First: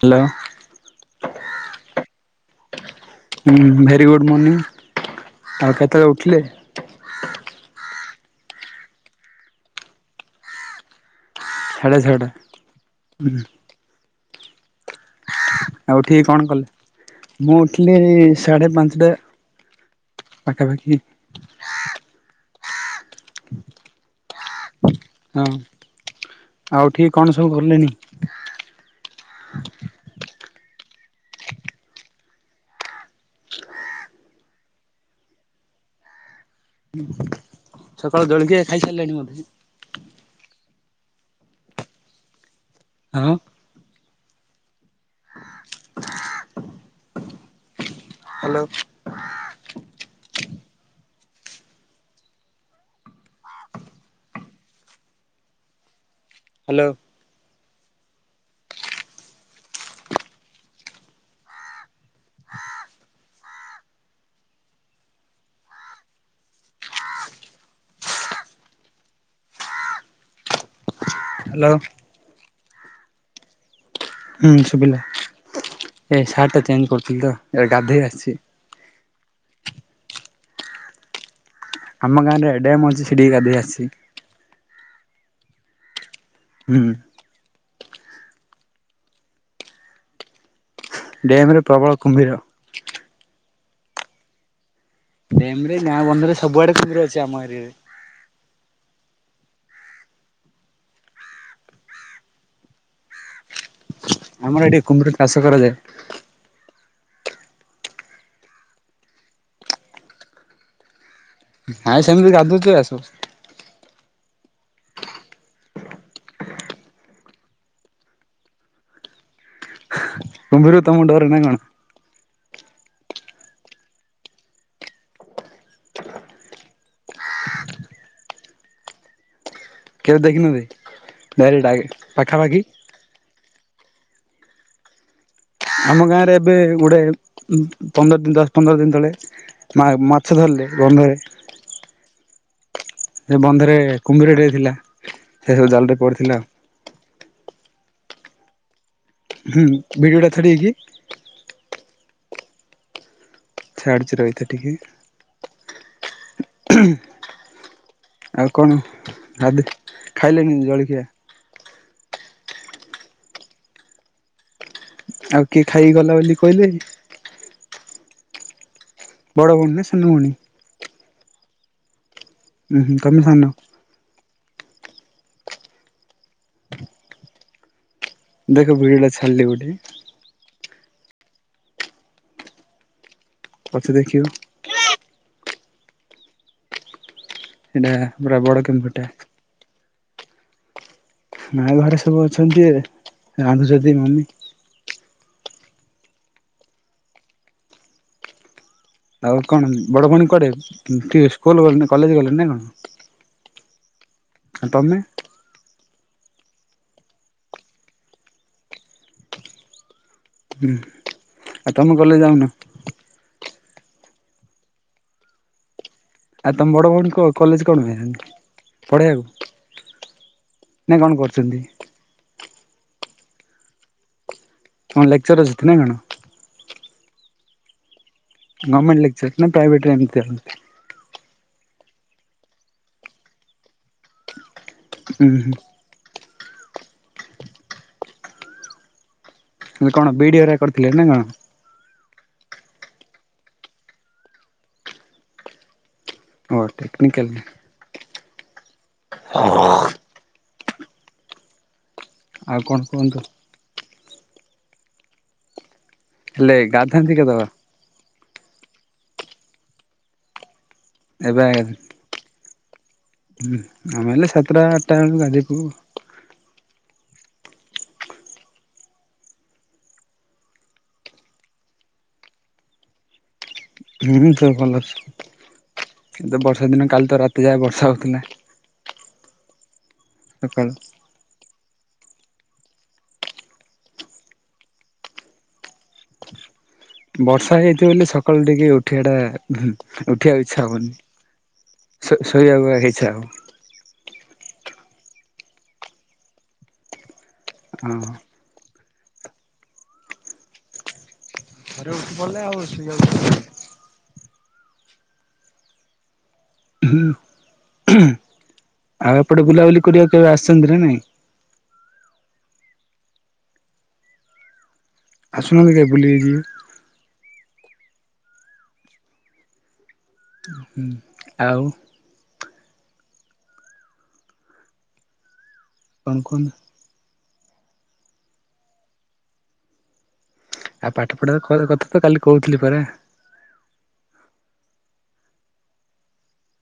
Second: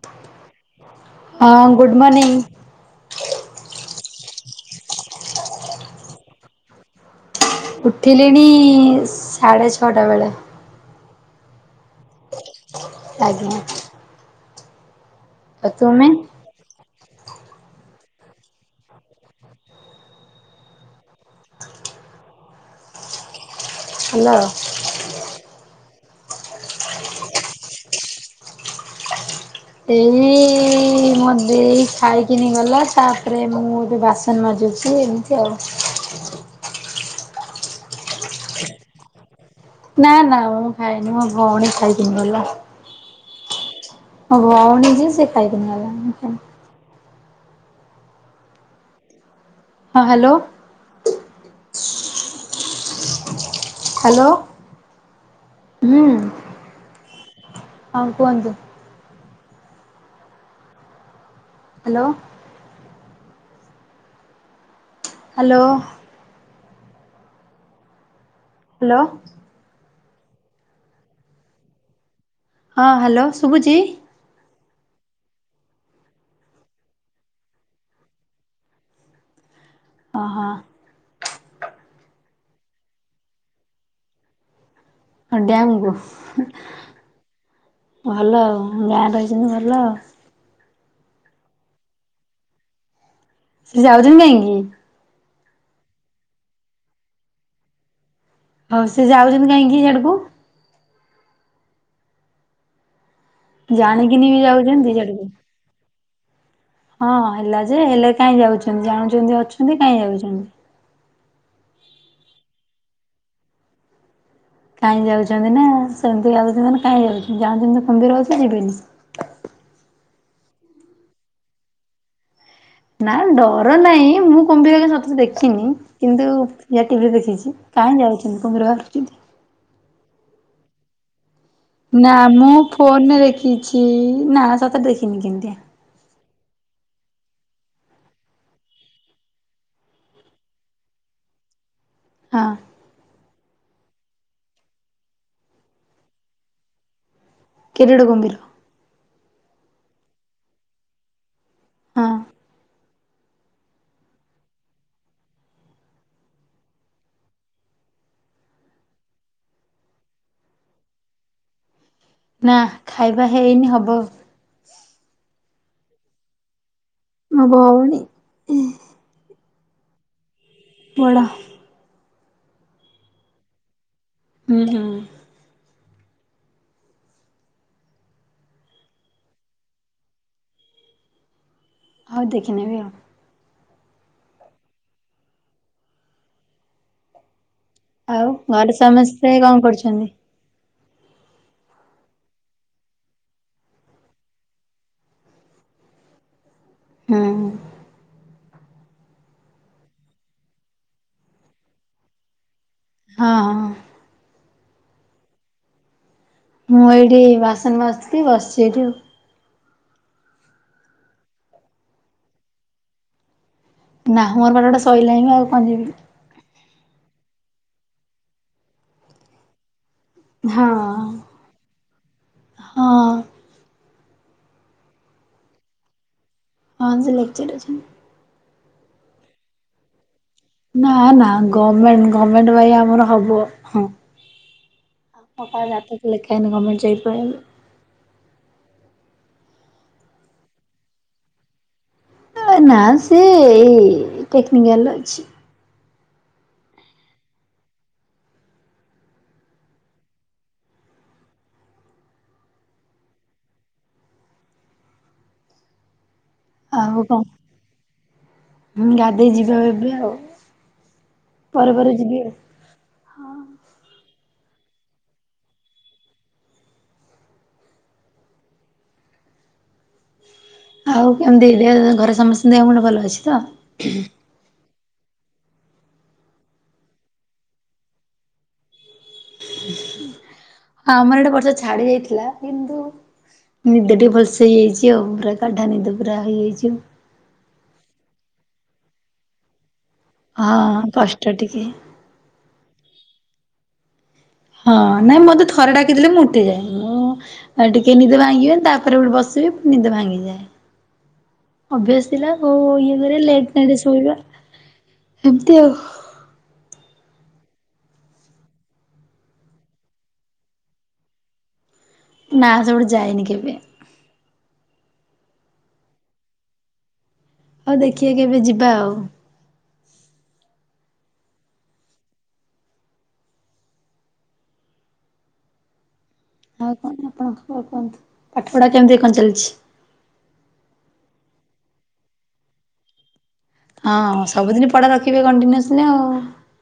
Hello. ହଁ, good morning ହଁ, very good morning, ଆଉ କେତେବେଳେ ଉଠିଲେ? ଉଠିଲିଣି ସାଢ଼େ ଛଅଟା ବେଳେ। ସାଢେ ଛଅଟା? ହୁଁ ଆଜ୍ଞା। ଆଉ ଉଠିକି କଣ କଲେ? ମୁଁ ଉଠିଲିଣି ସାଢେ ପାଞ୍ଚଟା ପାଖାପାଖି। ହାଲୋ। ହଁ, ଆଉ ଉଠିକି କଣ ସବୁ କଲେଣିି? ଏଇ ମୋ ଦେଇ ଖାଇକିନି ଗଲା, ତାପରେ ମୁଁ ଏଠି ବାସ ସନ ମାଜୁଛି ଏମିତି ଆଉ। ହୁଁ, ସକାଳୁ ଜଳିଖିଆ ଖାଇ ସାରିଲେଣି ବୋଧେ? ନା ନା ମୁଁ ଖାଇନି, ମୋ ଭଉଣୀ ଖାଇକିନି ଗଲା। ଆଁ ମୋ ଭଉଣୀ ଯିଏ ସେ ଖାଇକିନି ଗଲା, ମୁଁ ଖାଇ ହାଲୋ। ହଁ, ହାଲୋ ହାଲୋ, ହୁଁ ହାଲୋ ହଁ କୁହନ୍ତୁ? ହାଲୋ [unintelligible] ହାଲୋ ହାଲୋ ହାଲୋ ହଁ, ହାଲୋ ଶୁଭୁଛି? ହୁଁ, ଶୁଭିଲା, ଏ ସାର୍ଟ ଟା ଚେଞ୍ଜ କରୁଥିଲି ତ, ଏ ଗାଧୋଇ ଆସିଛି। ଅହ। ଆମ ଗାଁ ରେ ଡ୍ୟାମ ଅଛି, ସେଠିକି ଗାଧେଇ ଆସିଛି। ହଁ ଡ୍ୟାମ୍ କୁ? ହୁ ହୁଁ। ଭଲ ଆଉ, ଗାଁରେ ରହିଛନ୍ତି ଭଲ ଆ। ଡ୍ୟାମ୍ ରେ ପ୍ରବଳ କୁମ୍ଭୀର। ସେ ଯାଉଚନ୍ତି କାହିଁକି? ଡେମ୍ ରେ, ଗାଁ ବନ୍ଧରେ, ସବୁଆଡେ କୁମ୍ଭୀର ଅଛି, ଆମ ଏରିଆରେ। ହଉ ସେ ଯାଉଛନ୍ତି କାହିଁକି ହିଆଡକୁ? ଜାଣିକିନି କି ଆମର ଏଠି ଯାଉଚନ୍ତି କୁମ୍ଭୀର ଦିଆଡୁକୁ। ଚାଷ କରାଯାଏ। ହଁ ହେଲା ଯେ, ହେଲେ କାଇଁ ଯାଉଛନ୍ତି, ଜାଣୁଛନ୍ତି ଅଛନ୍ତି, କାଇଁ ଯାଉଛନ୍ତି? [unintelligible] ସେମିତି ଗାଧୁଛି ଆ। [unintelligible] କାହିଁ ଯାଉଛନ୍ତି ନା ସେମିତି ଯାଉଛି ମାନେ କାହିଁ ଯାଉଛନ୍ତି ଯାଣଛନ୍ତି ତ କୁମ୍ବୀର ଅଛି ଯିବେନି। କୁମ୍ଭିର ତମକୁ ଡରେ ନା କଣ? ନା ଡର ନାହିଁ ମୁଁ କୁମ୍ଭିର ସତରେ ଦେଖିନି। କିନ୍ତୁ ଟିଭିରେ ଦେଖିଛି କାହିଁ ଯାଉଛନ୍ତି କୁମ୍ଭୀର ଆସୁଚି। କେବେ ଦେଖିନାହାନ୍ତି ଡାଇରେକ୍ଟ ଆଗେ। ନା ମୁଁ ପାଖାପାଖି ଫୋନରେ ଦେଖିଛି ନା ସତରେ ଦେଖିନି କେମିତିଆ। ଆମ ଗାଁରେ ଏବେ ଗୁଡ଼େ ପନ୍ଦର ଦିନ ଦଶ ପନ୍ଦର ଦିନ ତଳେ। ମା ମାଛ ଧରଲେ ବନ୍ଧରେ। ହଁ। ସେ ବନ୍ଧରେ କୁମ୍ଭୀରଟିଏ ଥିଲା ସେ ସବୁ ଜାଲରେ ପଡ଼ିଥିଲା। କିରୀଡ଼ କୁମ୍ଭୀର। ହୁଁ ଭିଡିଓ ଟା ଛାଡି ବିକି? ହଁ। ଛାଡଚି ରହିଥା ଟିକେ। ଆଉ କଣଦ ଖାଇଲେଣିି ଜଳଖିଆ? ନା ଖାଇବା ହେଇନି ହବ। ଆଉ କିଏ ଖାଇକି ଗଲା ବୋଲି କହିଲେ। ମୋ ଭଉଣୀ। ବଡ଼ ଭଉଣୀ ନା ସାନ ଭଉଣୀ? ବଡ଼। ଉଁ ହୁଁ ତମେ ସାନ? ହୁଁ ହୁଁ। [inaudible] ଦେଖ ଭିଡିଓ ଟା ଛାଡିଲି ଗୋଟେ। ହ ଦେଖି ନେବି ଆଉ। ପଛେ ଦେଖିବୁ। ସେଇଟା ଆଉ ପୁରା ବଡ ଘରେ କୁମ୍ଭୀରଟା ସମସ୍ତେ କଁ କରୁଛନ୍ତି? ମା ଘରେ ସବୁ ଅଛନ୍ତି ରାନ୍ଧୁଛନ୍ତି ମମି। ହଁ। ଆଉ କଣ ବଡ ଭଉଣୀ କୁଆଡେ ଟିକେ ସ୍କୁଲ ଗଲେ କଲେଜ ଗଲେ ନା କଣ? ହଁ। ଆ ତମେ? ମୁଁ ଏଇଠି ବାସନ ମଜୁଥିଲି ବସିଛି ଏଇଠି ଆଉ। ହୁଁ ଆ ତମେ କଲେଜ ଯାଉନ? ନା ମୋର ପାରା ଶଇଲାଣି ଆଉ କଣଯିବି। ଆଉ ତମ ବଡ଼ ଭଉଣୀ କଲେଜ କଣ ହୁତି ପଢ଼େଇବାକୁ? ନା ହଁ। କଣ କରୁଛନ୍ତି? ହଁ କଣ ଲେକ୍ଚର ଅଛନ୍ତି ନା କଣ? ହଁ ସେ ଲେକ୍ଚର ଅଛି। ଗର୍ମେଣ୍ଟ ଲେକଚର ନା ପ୍ରାଇଭଟ ଏମତିଆ। ନା ନା ଗମେଣ୍ଟ ଗମେଣ୍ଟ ଭାଇ ଆମର ହବ। ହଁ। [unintelligible] ଜାତକ ଲେଖା ହେଇନି ଗମେଣ୍ଟଇ ଜବ ପାଇଁ। କଣ ବିଡିଓ ହେରା କରି ଥିଲେ ନା କଣ? ନା ସେ ଏଇ ଟେକ୍ନିକାଲ ରେ ଅଛି। ଅର୍ ଟେକ୍ନିକଲ। [unintelligible] ଆଉ କଣ କୁହନ୍ତୁ? ହେଲେ ଗାଧାନ୍ତି କେତେବେଳେ? ମୁ ଗାଧେଇ ଯିବା ଏବେ ଆଉ। ଏବେଁ ପରେ [unintelligible] ପରେ ଯିବି ଆଉ। ଆମେ ହେଲେ ସାତଟା ଆଠଟା ବେଳକୁ ଗାଧପୁ। ଆଉ କେମିତି ଦେ ଘରେ ସମସ୍ତଙ୍କୁ ଦେହ ମୁଣ୍ଡ ଭଲ ଅଛି ତ? ହୁଁ ଦେହ ଭଲଅଛି। କିନ୍ତ ବର୍ଷା ଦିନ କାଲି ତ ରାତି ଯାଏ ବର୍ଷା ହଉଥିଲା। ସକାଳୁ। ଆମର ଏଇଟେ ବର୍ଷା ଛାଡି ଯାଇଥିଲା କିନ୍ତୁ ନିଦ ଟିକେ ଭଲସେ ହେଇଯାଇଛି ଆଉ ପୁରା ଗାଢା ନିଦ ପୁରା ହେଇଯାଇଛି। ବର୍ଷା ହେଇଛି ବୋଲି ସକାଳୁ ଟିକେ ଉଠିବାଟା ଉଠିବାକୁ ଇଚ୍ଛା ହଁ ହଉନି। କଷ୍ଟ ଟିକେ ଶୋ-ଶୋଇବାକୁ ଆକା ଇଚ୍ଛା ହବ। ହଁ ନାଇଁ ମତେ ଥରେ ଡାକିଦେଲେ ମୁଁ ଉଠେ ଯାଏ। ମୁଁ ଆଉ ଟିକେ ହଁ। ନିଦେ ଭାଙ୍ଗିବ ତା ତାପରେ ବସିବି ନିଦ ଭାଙ୍ଗିଯାଏ। ଥରେ ଅଭ୍ୟାସ ଉଠି ଥିଲା ପଡ଼ିଲେ ଆଉ ଓଉ ଓଉ ଇଏ ଶୋଇବାକୁ କରି ଇଚ୍ଛା ଲେଟ ନାଇଟରେ ଶୋଇବା ଏମତି ଆଉ। ହୁଁ ଆଉ ଏପଟେ ବୁଲାବୁଲି କରିବାକୁ କେବେ ଆସିଛନ୍ତି ନା ନାଇଁ? ନା ସେପଟେ ଯାଇନି କେବେ। ଆସୁନାହାନ୍ତି କେବେ ବୁଲିକି ଯିବେ। ହଉ ଦେଖିବା କେବେ ଯିବା ଆଉ। [unintelligible] ଆଉ? କଣ କୁହନ୍ତୁ? [unintelligible] ପାଠ ପଢା କେମିତି କଣ ଚାଲିଛି? ଆଉ ପାଠ ପଢ଼ା [unintelligible] କଥା ତ କାଲି କହୁଥିଲି ପରା। ହଁ ସବୁଦିନ ପଢା ରଖିବେ କଣ୍ଟିନ୍ୟୁଅସଲି ଆଉ।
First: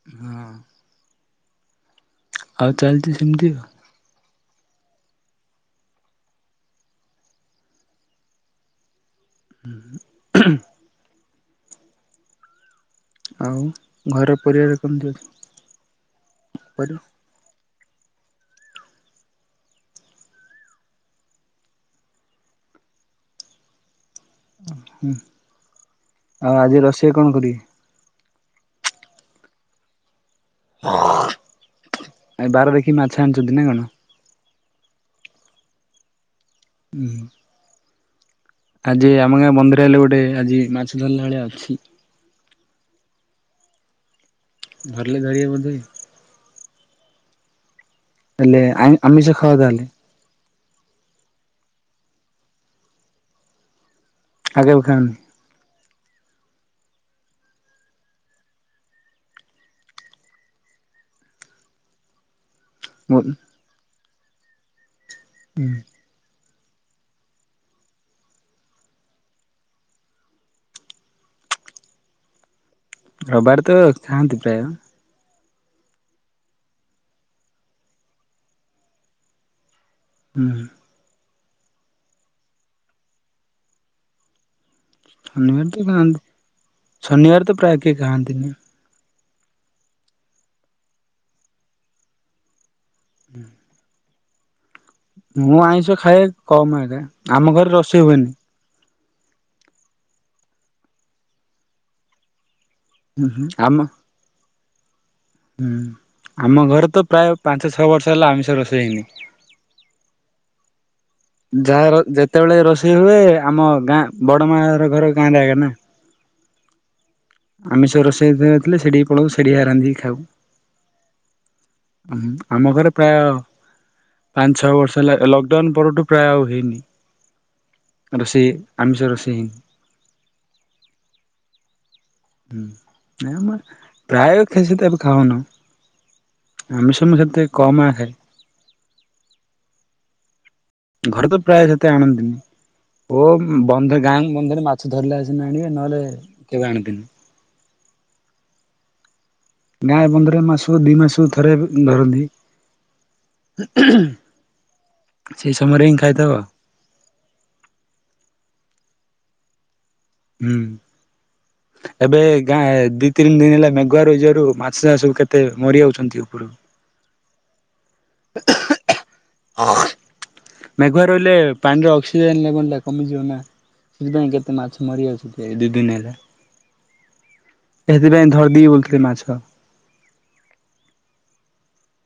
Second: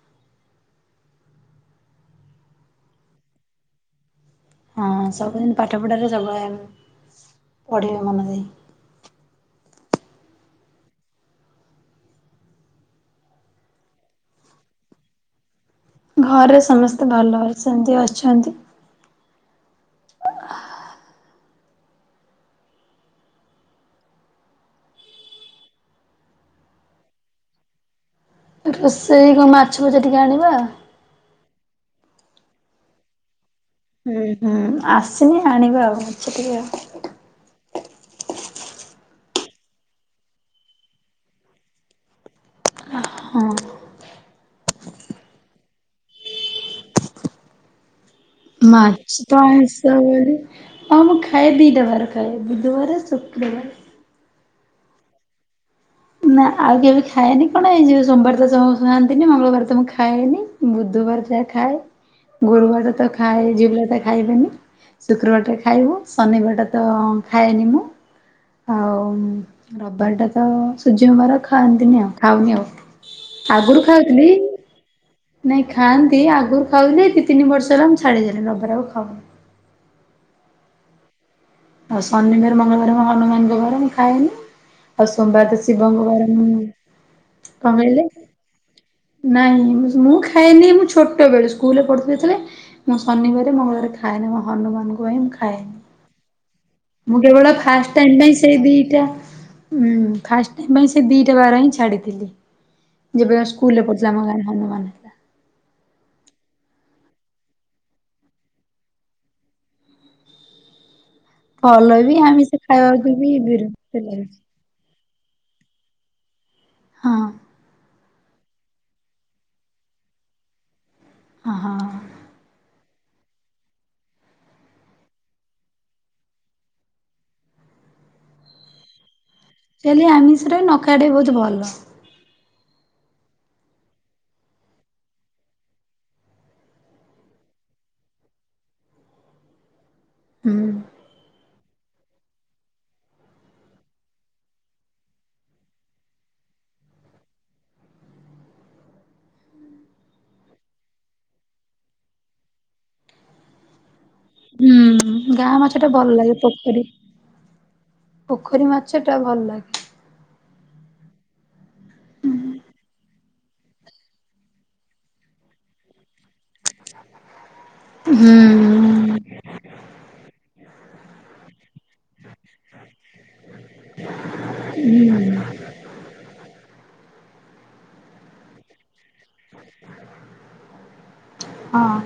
ହୁଁ। ଆଉ ଚାଲିଛି ସେମିତି। ହଁ ସବୁଦିନ ପାଠପଢ଼ାରେ ସବୁବେଳେ ପଢ଼ିବେ ମନ ଦେଇ। ଆଉ ଘରେ ପରିବାର କେମିତି ଅଛ? ଘରେ ସମସ୍ତେ ଭଲ ଅଛନ୍ତି ଅଛନ୍ତି। [inaudible] ଆଉ ଆଜି ରୋଷେଇ କଣ କରିବ? ରୋଷେଇ କଣ ମାଛ ଭଜା ଟିକେ ଆଣିବା [unintelligible] ଆଜି ବାର ଦେଖି ମାଛ ଆଣିଛନ୍ତି ନା କଣ? ହୁଁ ହୁଁ ଆସିନି ଆଣିବା ଆଉ ମାଛ ଟିକେ ଆଉ। [inaudible] ଆଜି ଆମ ଗାଁ ବନ୍ଧରେ ହେଲେ ଗୋଟେ ଆଜି ମାଛ ଧରିଲା ଭଳିଆ ଅଛି। ହଁ। ଧରିଲେ ଧରିବେ ବୋଧେ। ହେଲେ ଆମିଷ ମାଛ। ଖାଅ ତାହେଲେ [unintelligible] ହଁ ମୁଁ ଖାଏ ଦିଇଟା ବାର ଖାଏ ବୁଧବାର, ଶୁକ୍ରବାର। ଆଉ କେବେ ଖାଅନି? ନା ଆଉ କେବେ ଖାଏନି କଣ ଏଇ ଯିବ ସୋମବାର ତ [unintelligible] ମଙ୍ଗଳବାର ତ ମୁଁ ଖାଏନି। ବୁଧବାର ଯାହା ଖାଏ ଗୁରୁବାର ତ ଖାଏ ଝିଆପିଲା ତ ଖାଇବେନି ଶୁକ୍ରବାରଟା ଖାଇବୁ ଶନିବାରଟା ତ ଖାଏନି ମୁଁ ଆଉ ରବିବାରଟା ତ ସୂର୍ଯ୍ୟଙ୍କ ବାର ଖାଆନ୍ତିନି ଆଉ ଖାଉନି ଆଉ ରବିବାର ତ ଆଗରୁୁ ଖାଉଥିଲି। ଖାଆନ୍ତି ପ୍ରାୟ ନାଇଁ ଖାଆନ୍ତି ଆଗରୁ ଖାଉଥିଲି, ଦି ତିନି ବର୍ଷ ହେଲା ମୁଁ ଛାଡିଦାଲି ରବିବାର ଆଉ ଖାଉନି। ହୁଁ। ଆଉ ଶନିବାର, ମଙ୍ଗଳବାର ମୋ ହନୁମାନଙ୍କ ବାର ମୁଁ ଖାଏନି। ଆଉ ସୋମବାର ତ ଶନିବାର ଶିବଙ୍କ ଖାଆନ୍ତି ବାର ମୁଁ ଶନିବାର ତ ପ୍ରାୟ କଣ କେହି କହିଲେ? ଖାଆନ୍ତିନି ନାଇଁ ମୁଁ ଖାଏନି ମୁଁ ଛୋଟ ବେଳ ସ୍କୁଲରେ ପଢୁଥିଲି ଯେତେବେଳେ ମୁଁ ଶନିବାର, ମଙ୍ଗଳବାର ଖା ଖାଏନି ମୁଁ ହନୁମାନ ଙ୍କୁ ପାଇଁ ମୁଁ ଆଇଁଷ ଖାଏ କମ ହେଲେ ଆମ ଘରେ ରୋଷେଇ ହୁଏନି। ସେ ଦିଟା ଫାଷ୍ଟ ପାଇଁ ସେ ଦିଟା ବାର ହିଁ ଛାଡିଥିଲି। ହୁଁ ଯେବେ ହୁଁ ସ୍କୁଲରେ ପଢ଼ୁଥିଲା ଆମ ଗାଁରେ ହନୁମାନ। ଆମ ଘରେ ତ ପ୍ରାୟ ପାଞ୍ଚ ଛଅ ବର୍ଷ ହେଲା ଆମିଷ ରୋଷେଇ ହେଇନି। [inaudible] ଭଲ ଯାହାର ବି ଆମିଷ ଯେତେବେଳେ ରୋଷେଇ ଖାଇବାକୁ ହୁଏ ବି ଆମ ଗାଁ ବିରକ୍ତ ଲାଗୁଛି ବଡ ମା ର ଘର ଗାଁରେ ଆଗେ ନା। ହଁ, ହଁ। ଆମିଷ ରୋଷେଇରେ ଥିଲେ ସେଠି ପଳଉ ସେଠିଆ ରାନ୍ଧିକି ଖାଉ। ହଁ ହ ଆମ ଘରେ ପ୍ରାୟ ପାଞ୍ଚ, ଛଅ ବର୍ଷ ହେଲା ଏ ଲକ୍ଡାଉନ ପରଠୁ ପ୍ରାୟ ଆଉ ହେଇନି। ରୋଷେଇ ଆମିଷ ରୋଷେଇ। ଡେଲି ଆମିଷରେ ନଖାଇଆଟା ବହୁତ ଭଲ। ହୁଁ, ନ ପ୍ରାୟ ଖସି ତ ଏବେ ଖାଉନ [unintelligible] ଆମିଷ ମୁଁ ଯେତେ କମ୍ ଖାଏ ହୁଁ। ଘରେ ତ ପ୍ରାୟ ସେତେ ଆଣନ୍ତିନି। ଓ ବନ୍ଧ ଗାଁ ବନ୍ଧରେ ମାଛ ଧରିଲେ ଆସିନା ଆଣିବେ ନହେଲେ କେବେ ଆଣନ୍ତିନି। ଗାଁ ବନ୍ଦରେ ମାସ କୁ ଦି ମାସ କୁ ଥରେ ଧରନ୍ତି। ହୁଁ, ଗାଁ ସେଇ ମାଛ ସମୟରେ ଟା ହିଁ ଭଲ ଖାଇଥାଉ ଲାଗେ ଆଉ। ପୋଖରୀ ପୋଖରୀ ମାଛ ଟା ଭଲ ଲାଗେ। ହୁଁ। ଏବେ ଗାଁ ଦି ତିନି ଦିନ ହେଲା ମେଘୁଆ ରହିଯିବାରୁ ମାଛ ଚାଷ କେତେ ମରିଯାଉଚନ୍ତି ଉପରକୁ। [inaudible] ହୁଁ [inaudible] ମେଘୁଆ ରହିଲେ ପାଣିର ଅକ୍ସିଜେନ ଲେବନଟା କମିଯିବ ନା। ସେଥିପାଇଁ କେତେ ମାଛ ମରିିଯାଉଚନ୍ତି ରେ ଦି ଦିନ ହେଲା। ଏଥିପାଇଁ ଧରିଦିବି ବୋଲଥିଲେ ମାଛ। ହଁ।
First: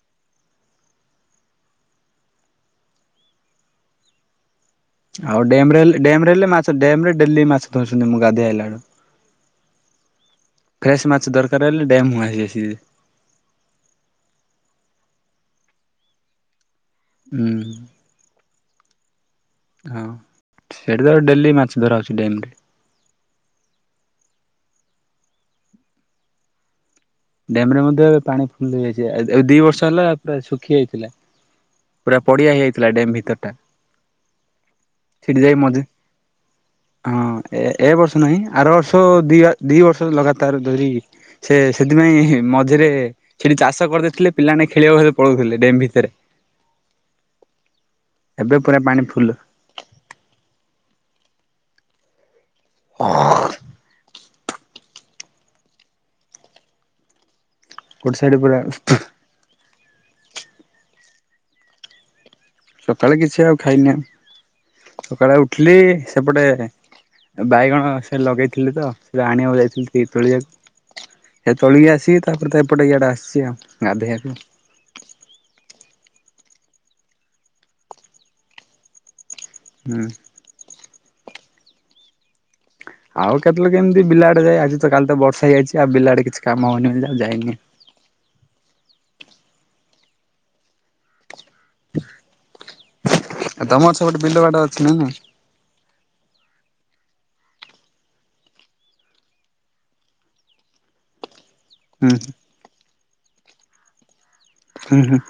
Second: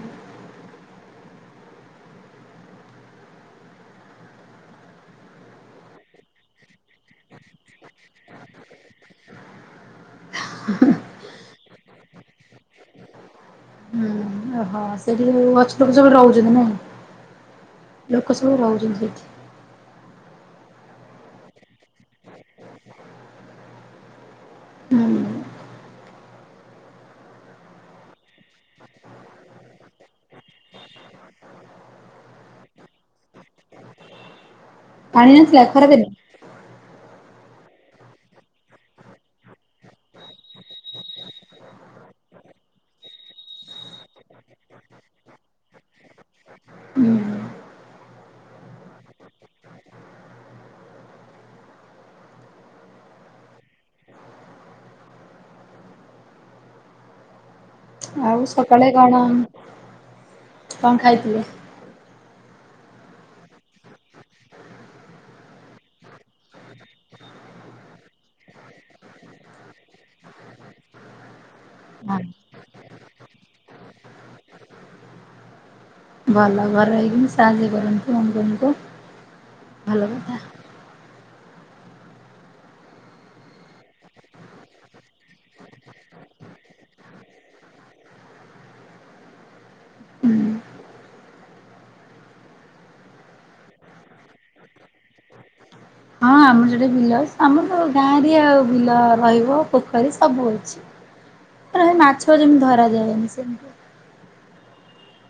ଆଉ ଡେମ୍ ରେ ଲେ ଡେମ୍ ରେ ଲେ ମାଛ ଡେମ୍ ରେ ଡେଲି ମାଛ୍ ଧରସନ୍ତି ମୁଁ ଗାଧଆଇଲା ବେୁଳୁ। ଫ୍ରେସ୍ ମାଛ ଦରକାର ହେଲେ ଡ୍ୟାମ୍ ହୁଆଁସି ଆସି। ହୁଁ। ଓହୋ ସେଠି ଅଛି ଲୋକ ସବୁ ରହୁଚନ୍ତି ହୁଁ ନାଇଁ ଲୋକ ସବୁ ରହୁଚନ୍ତି ସେଠି। ଆଉ ସେଠି ତାର ଡେଲି ମାଛ ଧରାହଉଛି ଡେମ୍ ରେ। ହୁଁ ଡେମ୍ ରେ ମଧ୍ୟ ଏବେ ପାଣି ଫୁଲ ହେଇଯାଇଚି। ଆ ଏବେ ଦି ବର୍ଷ ହେଲା ପୁରା ଶୁଖି ଯାଇଥିଲା। ପୁରା ପଡିଆ ହେଇଯାଇଥିଲା ଡ୍ୟାମ୍ ଭିତର ଟା। ପାଣି ସେଠି ଯାଇ ନଥିଲା ମଝି ଖରାଦିନେ ହଁ ଏ ଏ ବର୍ଷ ନାହିଁ ଆର ବର୍ଷ ଦି ଦି ବର୍ଷ ଲଗାତାର ଧରିି ସେ ସେଥିପାଇଁ ମଝିରେ ସେଠି ଚାଷ କରିଦେଇଥିଲେ ପିଲାମାନେେ ଖେଳିବାକୁ ଭରେ ପଳଉଥିଲେ ଡେମ୍ ଭିତରେ। ହୁଁ ଏବେ ପୁରା ପାଣି ଫୁଲ୍। [unintelligible] ଗୋଟେ ସାଇଡ ଆଉ ପୁରା ସକାଳେ କଣ କଂ ଖାଇଥିଲେ? ସକାଳେ କିଛି ଆଉ ଖାଇନେ। ସକାଳେ ଉଠିଲି ସେପଟେ ବାଇଗଣ ସେ ଲଗେଇଥିଲେ ତ ସେଟା ଆଣିବାକୁ ଯାଇଥିଲି ଟିକେ ତୋଳିଆକୁ। ସେ ତୋଳିକି ଆସିକି ତାପରେ ତ ଏପଟେ ଇଆଡେ ଆସିଚି ଆଉ। ଗାଧେଇଆକୁ। ଭଲ ଘରେ ରହିକିନି ସାହାଯ୍ୟ କରନ୍ତୁ। ଅଙ୍ଗନ୍ ଙ୍କୁ ହୁଁ। ଭଲ କଥା। ଆଉ କେତେଲେ କେମିତି ବିଲାଡେ ଯାଇ ଆଜି ତ କାଲି ତ ବର୍ଷା ହେଇଯାଇଚି। ଆଉ ବିଲାଡେ କିଛି କାମ ହଉନି ଯେ ଆଉ ଯାଇନି। ତମର ସେ ପଟେ ବିଲ ବାଡ ଅଛି ନା ନାଇଁ? ହଁ ଆମର ଯୋଉଠି ବିଲ ଆମର ଗାଁ ଏରିଆ ଆଉ ବିଲ ରହିବ ପୋଖରୀ ସବୁ ଅଛି। ଆଁ ହେ ହୁଁ ମାଛ ଯେମିତି ଧରା ଯାଏନି ସେମତି। ହୁଁ ହୁଁ।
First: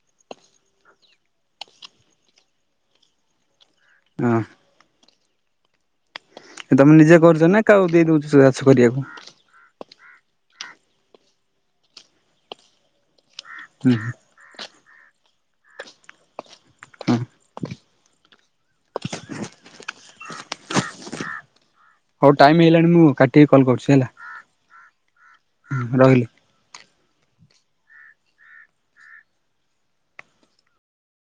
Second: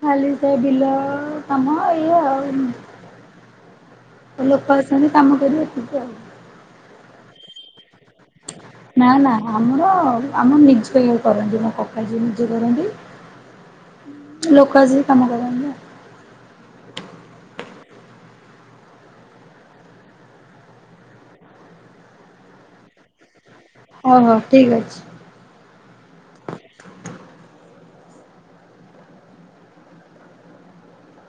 ଖାଲି ସେ ବିଲ କାମ ଏୟା ଆଉ। ଲୋକ ଅଛନ୍ତି କାମ କରିବ ଏତିକି ଆଉ। ଏ ତମେ ନିଜେ କରୁଚ ନା କାହାକୁ ଦେଇଦଉଚ? ନା ନା ଆମର ଆମ ନିଜ ଇଏ କରନ୍ତି। ମୋ କକା ଯିଏ ନିଜେ କରନ୍ତି। ହୁଁ। ଲୋକ ଅସିକି କାମ କରନ୍ତି। ହୁଁ ହଉ ଟାଇମ ହେଇଲାଣି ମୁଁ କାଟିକି କଲ୍ କରୁଚି। ଓହୋ ଠିକ୍ ଅଛି। ହଁ ରହିଲି।